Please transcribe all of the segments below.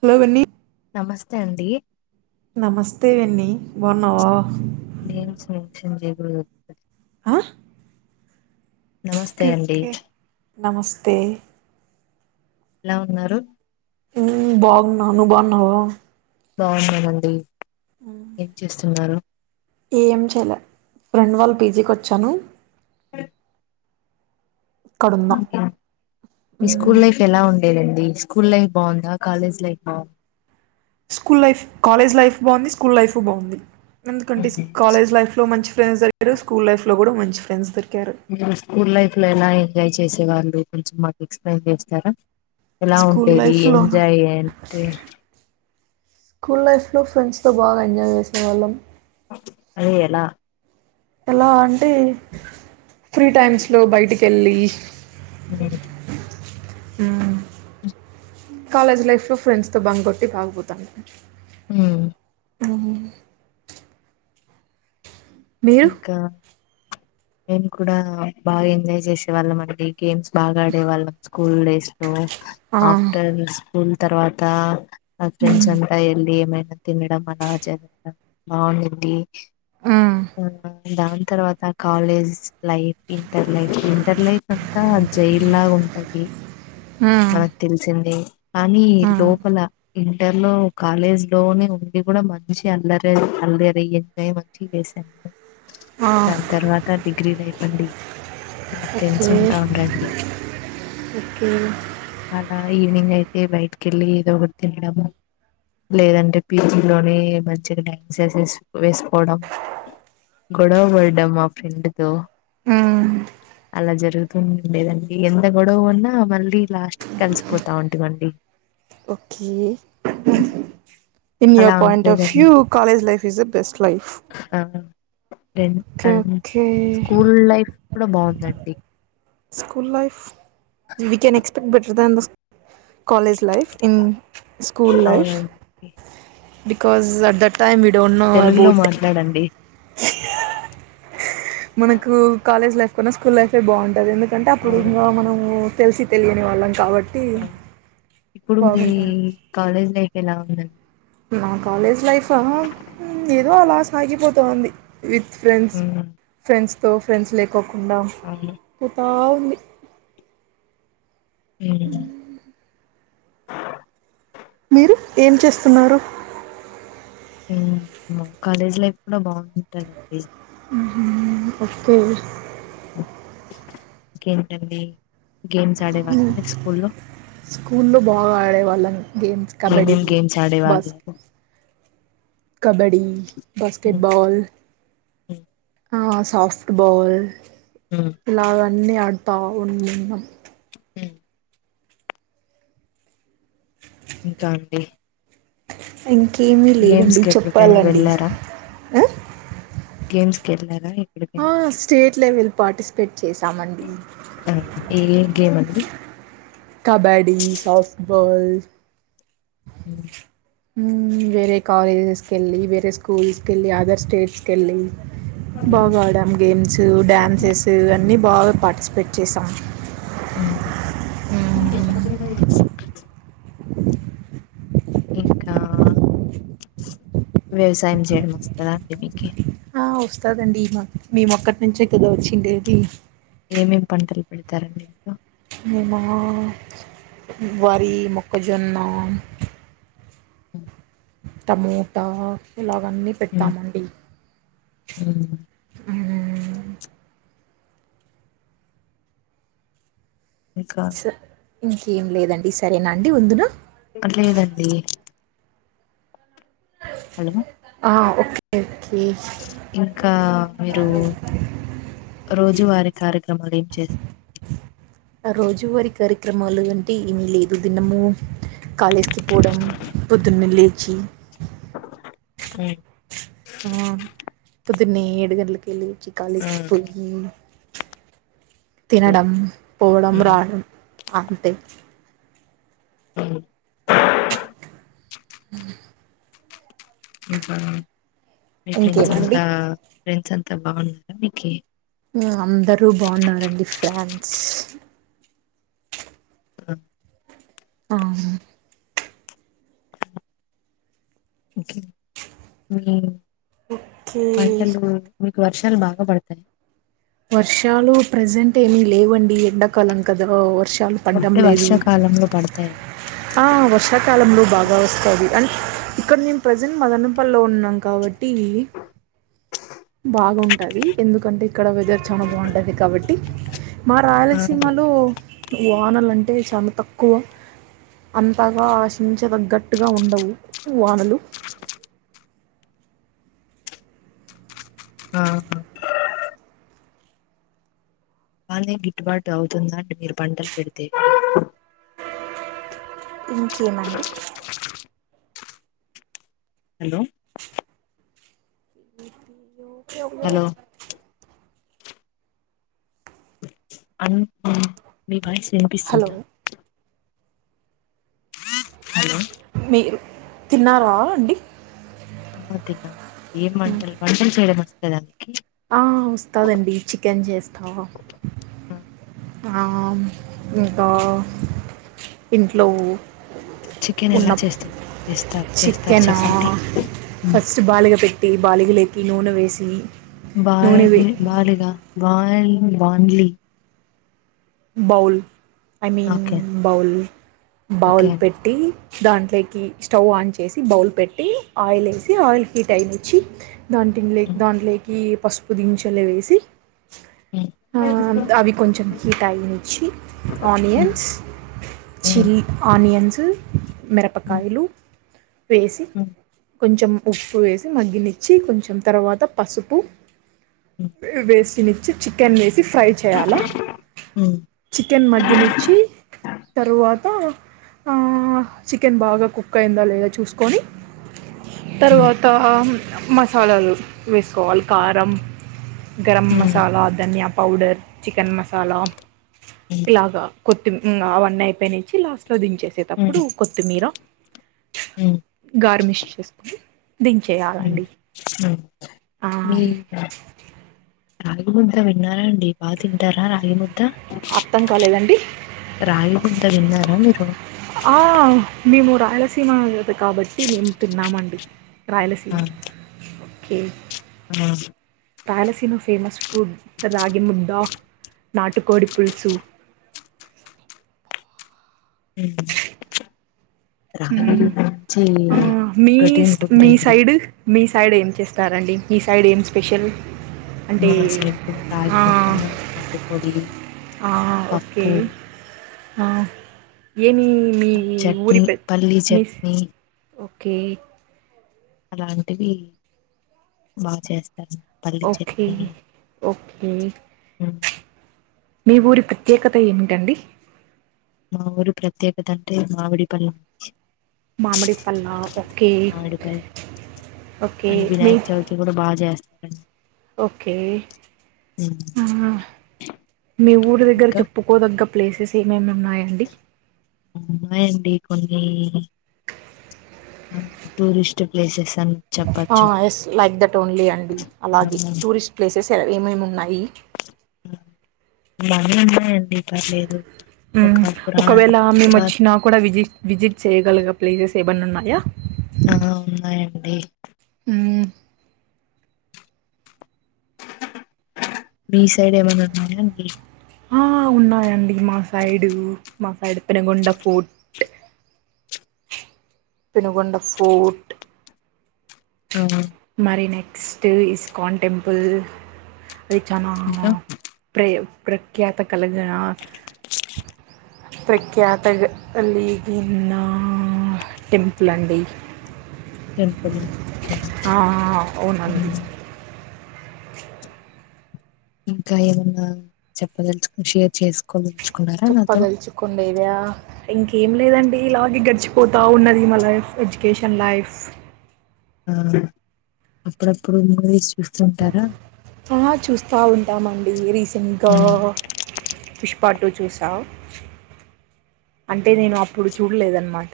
Hello విన్నీ తే అండి నమస్తే యెన్నీ బావున్నావా నేమ్స్ మెన్షన్ చేయకూడదు ఆ నమస్తే ఓకే అండి ఓకే నమస్తే ఎలా ఉన్నారు హ్మ్ బాగున్న నువ్ బావున్నావా బావున్నానండి ఏం చేస్తున్నారు ఏం చేయలే ఫ్రెండ్ వాళ్ళ పీజీకి వచ్చాను ఇక్కడున్నా ఒకే మీ స్కూల్ లైఫ్ ఎలా ఉం లేదండి స్కూల్ లైఫ్ బావుందా కాలేజ్ లైఫ్ బాగు స్కూల్ లైఫ్ కాలేజ్ లైఫ్ బావుంది స్కూల్ లైఫు బావుంది ఎందుకంటే కాలేజ్ లైఫ్ లో మంచి ఫ్రెండ్స్ అయ్యారు స్కూల్ లైఫ్లో కూడా మంచి ఫ్రెండ్స్ దొరి హ్మ్ స్కూల్ లైఫ్ లో ఎలా ఎం జాయ్ చేసే వాళ్ళు కొంచెం మాకు ఎక్స్ప్లెయిన్ చేస్తారా ఎలా స్కూల్ ఉండేవి లైఫ్లో ఎంజాయ్ అంటే ల్ ఫ్రెండ్స్తో బాగా ఎంజాయ్ చేసేవాళ్ళం అది ఎలా ఎలా అంటే ఫ్రీ టైమ్స్ లో బయటికెళ్ళి హ్మ్ హ్మ్ కాలేజ్ లైఫ్లో ఫ్రెండ్స్ తో బంక్ గొట్టి బాగపోత హ్మ్ ఆ మీరు ఇంకా మేము కూడా బాగా ఎంజాయ్ చేసే వాళ్ళమండి గేమ్స్ బాగా ఆడేవాళ్ళం స్కూల్ డేస్ లో ఆ ఆఫ్టర్ నూన్ తర్వాత ఆ మ్మ్ ఫ్రెండ్స్ అంతా ఎల్లి ఏమ తినడమ నా జన బాగుండింది మ్మ్ ఆ దాని తర్వాత college life inter life inter life అంతా జైల్ లాగా ఉంటుంది మ్మ్ మనకు తెలిసింది కానీ మ్మ్ లోపల ఇంటర్ లో కాలేజ్ లోనే ఉండి కూడా మంచి అల్లరి అల్దర ఎంజాయ్ మంచి చేస్త ఓే ఆ దాని తర్వాత డిగ్రీల అండి మా ఓకే ఫ్రెండ్స్ ఉంటా ఉండ రండి ఓకే అలా ఈవినింగ్ అయితే ఏ బయటికి వెళ్ళి ఏదో ఒకటి తినడం లేదంటే పీజీలోనే మంచిగా డ్యాన్స్స వేసుకోవడం గొడవ పడ్డం మా ఫ్రెండ్ త మ్మ్ అలా జరుగుతుండేదండి ఎంత గొడవ ఉన్నా మళ్ళీ లాస్ట్ కి కలిసిపోతా ఉంటామండి పక్షీ ఇన్ యర్ అలా పాయింట్ ఆఫ్ ఉండేదండి view college life is a best life రం okay and okay school life కూడా బాగుందండి school life we can expect better than the స్ college life in school life అవునండి బికాజస్ దట్ ట విడౌనా తెలుగులో బూట మాట్లాడండి మనకు కాలేజ్ లైఫ్ కూడాన్నా స్కూల్ లైఫ్ బాగుంటుంది కద కంటే అప్పుడు అవును ఇంగా మనము తెల్సి తెల్యని వాళ్ళం కాబట్ట్ ఆ ఇప్పుడు మీ కాలేజ్ లైఫ్ ఎలావుందండి నా కాలేజ్ లైఫా హుమ్ ఏదో అలా సాగిపోతుంది విత్ ఫ్రెండ్స్ మ్మ్ ఫ్రెండ్స్ తో ఫ్రెండ్స్ లే క్ పోకుండా అవును పోతావ్ మి మ్ మీరు ఏమ్ చేస్తున్నారు మ్ మా కాలేజ్ లైఫ్ కూడా బావుంటదండి మ్ ఒకే ఇంకేంటండి గేమ్స్ ఆడేవాళ్ళ హ్మ్ మీరు స్కూల్లో స్కూల్లో బాగాడేవాళ్ళమ్ గేమ్స్ కబడి ఏమేం గేమ్స్ ఆడేవాళ్ళు బాస్క్ కబడి బాస్కెట్బాల్ మ్ ఆ సాఫ్ట్ బాల్ హ్మ్. లవన్ అన్ని అడ్తా ఉన్నింనమ్ హ్మ్. ఇంకా అండి ఇన్ ఇంకేమి గేమ్స్ లేదండి కి ఎక్కడికైనా చెప్పాలండి వెళ్ళారా హ గేమ్స్ ఎలారా ఆ స్టేట్ లెవెల్ పార్టిస్పేట్ చేసామన్డి ఆ! ఏ ఏ గేమ్ అండి కబడీ సాఫ్ట్ బాల్ హ్మ్ హ్మ్ వేరే కాలేజెస్కెలి వేరే స్కూల్స్కెళ్లి అదర్ స్టేట్స్కెళ్లి హ్మ్. బాగా ఆడామ్ గేమ్సు డాన్స్స్ అన్నీ బాగా పార్టిస్పే పె చేసాం హ్మ్ [unintelligible] ఇంకా వ్యవసాయమ్ చేయడమ్ వస్తదా మీకి ఆ వస్తదండి మా మేము అక్కడ్నుంచే కదా వచ్చిండేది ఏమేమ్ పంటలు పెడతారండి మీరు మేమా వరి మొక్కజొన్న హ్మ్ టమోటా ఇలా గ్ అన్ని హ్మ్. పెడ్తామండి హ్మ్. హ్మ్ ఇంకా స ఇంకేం లేదండి సరేనా అండి ఉందున లేదండి హలో ఆ ఓకే ఓకే ఇంకా మీరూ రోజువారి కార్యక్రమాలు ఏం చేస్ ఆ రోజువారి కార్యక్రమాలు అంటే ఏమ్ లేదు దిన్నము కాలేజ్కి పోడం పొద్దున్నె లేచి హ్మ్ ఆ పొద్దున్నే ఏడు గంటలకి లే చ్చి కాలేజ్కి హ్మ్. పొయ్యి హలో తినడం పోడం హ్మ్. రాడం అంతే హ్మ్ [inaudible] ఉ ఉ మీ ఫ్రెండ్స్ ఇంకేమండి అంతా ఫ్రెండ్స్ అంత్ త బావున్నారా మీకి ఉమ్ అందరూ బాన్నారండి ఫ్యాన్స్ ఆ ఆ ఇంకేం ఏం ఒకే వర్షాలు బాగా పడతాయ్ వర్షాలు ప్రెజెంట్ ఏం లేవండి ఎండాకాలం కదా వర్ష్ లు పడ్డం ఒట్టి లేదు వర్షాకాలంలో పడతాయా ఆ వర్షాకాలంలో బాగా వస్తాది అండ్ ఇక్కడ మేము ప్రెజెంట్ మదనపల్లో ఉన్నాం కావట్టీ బాగుంటదీ ఎందుకంటే ఇక్కడ వెదర్ చానా బాంటది కాబట్టి మా ఆ రాయలసీమలో వానలంటే చానా తక్కువ అంతగా ఆశించ దగ్గట్టుగా ఉండవు వానలు ఆ బానే గిట్టుబాటు అవుతుందాండి మీరు పంటలు పెడితే ఉమ్ ఏమండీ హలో కెవ్ యో హలో అన్ మీ వాయిస్ హలో ఇనిపిస్తుందా హలో మీరు తిన్నారా అండి ఆ తిన్నాం ఏం వంటలు వంటలు చేయడం వస్ ద దాన్కి ఆ వస్తాదండి చికెన్ చేస్తా ఆ ఇంకా ఇంట్లో చికెన్ ఉన్న ఎలా చేస్తున్నారు చేస్తారు చేస్తారు చికెనా చెప్పండి ఉమ్. ఫస్ట్ బాలిగ పెట్టి బాలిగ లే ఈ నూనె వేసి బాయ నూనె వే బాలిగా బాయల్ బాండ్లి bowl I mean okay bowl okay bowl అండి పెట్టి దాంట్లేకి స్టవ్ ఆన్ చేసి బౌల్ పెట్టి ఆయిల్ ఏసి ఆయిల్ హీటయినిచ్చి దాంటిల్లే హ్మ్. దాంట్లేకి పసుపు దించలే వేసి హ్మ్. ఆ అవి కొంచెం కి టైం ఇచ్చి హ్మ్. ఆనియన్స్ హ్మ్. చిల్లీ ఆనియన్స్ హ్ హ్మ్. మిరపకాయలు వేసి హ్మ్. కొంచెం ఉప్పు వేసి మగ్గనిచ్చి కొంచెం తర్వాత పసుపు హ్మ్. వేసి చ్చి చికెన్ వేసి ఫ్రై చేయాలా హ్మ్. చికెన్ మగ్గనిచ్చి తర్వా వాత ఆ చికెన్ బాగా కుక్ అయిందా లేదా చూసుకోని హ్మ్. తర్వాత ఆ మసాలాలు వేసుకోవాలి కారం గరం హ్మ్. మసాలా ధన్య పౌడర్ చికెన్ మసాలా హ్మ్. ఇలాగా కొత్తి అవన్నీ అయిపోనిచ్చి లాస్ట్ హ్మ్. లోధించేసేటప్పుడు కొత్తిమీర హ్మ్. గార్మిష్ చేసుకుని దించేయాలండి ఆ మీ కాగుంత వినారాయణ బా తింటారా రగి ముద్ద అర్థం కాలేదండి రగి ముద్ద త విన్నారా మీరు ఆ మేము రాయలసీమ కాబట్టి మేము తిన్నామండి ఆ! రాయలసీమ ఓకే ఆ ప్యాలసినో ఫేమస్ ఫుడ్ రాగి ముడ్ద్ద నాటుకోడి పులుసు అ రాగి ఉమ్ నుంచి ఆ మీ ప్రొటీన్ స్- ఫుడ్ మీ అండి సైడ్ మీ సైడ్ ఏం చేస్తారండి మీ సైడ్ ఏం స్పెషల్ అంటే మా సరుకుడ రయి ఆ ముత్త పాకు పొడిలి ఓకే ఏమి మీ ఊరి చట్నీ, ప్ర పల్లీ మీస్ చట్నీ ఓకే ఒకే అలాంటివి బాగా చేస్తా ఓకే ఓకే హ్మ్. మీ ఊరి ప్రత్యేకత ఏమిటండి మా ఊరు ప్రత్యేక తండ్రి మావిడి పలం మామిడి పల్లా ఓకే మామిడి పళ్ళు ఓకే అండ్ మీ వినాయక చవితి కూడా బాగా చేస్తారండి ఓకే ఆ మీ ఊరి దగ్గర ఇంకా చెప్పుకోదగ్గ ప్లేసెస్ ఏమేమి ఉన్నాయాండి ఉన్నాయ్ అండి కొన్ని అ టూరిస్ట్ ప్లేసెస్ అని ఆ చెప్పచ్చు ఎస్ లైక్ దట్ ఓన్లీ అండి ఆ అలాగే టూరిస్ట్ ప్లేసెస్ తెర ఏమేమున్నాయి [unintelligible] ఒక మ్ పురా ఒకవేళ మేము పురా వచ్చినా కూడా విజిట్ విజిట్ చేయగలగా ప్లీజెస్ ఏబన్న ఉన్నాయా ఆ ఉన్నాయండి మ్ మీ సైడ్ ఏమన్న ఉన్నాయా అండి ఆ ఉన్నాయండి మా సైడు మా side Penagonda fort Penugonda fort ఆ మారి నే క్స్ట్ ఈస్కాన్ టెంపుల్ అది చానా ఇంకా ప్రేయో ప్రఖ్యాత కలగణ ప్రఖ్యాత అలిగిన్న టెంపుల్ అండి టెంపులు ఆ అవునండి ఇంకా ఏమన్నా చెప్పదలుచుకుని షేర్ చేసుకోల చెప్పదలుచుకుండేదయా ఇంకేం లేదండి ఇలాగే గడిచి పోతా ఉన్నది మా లైఫ్ ఎడ్యుకేషన్ లైఫ్ ఆ అప్పుడప్పుడు మ చూస్తుంటారా కా ఉంటామండి రీ సింఘ ఉమ్ పుష్పాటుూ చూసావు అ అంటే నేను అప్పుడు చూడలేదనమాట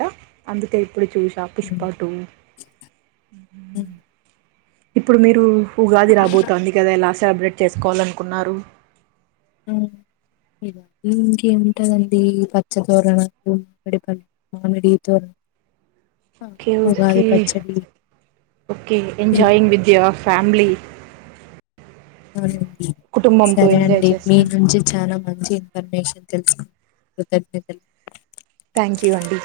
అందు కై ఇప్పుడు చూసా పుష్ప టు అ ఇప్పుడు మీరు ఉగాది రాబోతాంది కదా ఇలా సెలబ్రేట్ చేసుకోవాలనుకున్నారు ఇంకేము ఉంటదండి పచ్చ తోరణం మామిడి ప మామిడి తోరణం ఓకే ఓకే ఓకే ఇలా ఎంజాయింగ్ విత్ యువర్ ఫ్యామిలీ [inaudible] కుటుంబంతో సరే ఎంజాయ్ అండి మీ చేస్తండి నుంచి చాలా మంచి ఇన్ఫర్మేషన్ తెలుసు కృతజ్ఞతలు థ్యాంక్ యూ అండి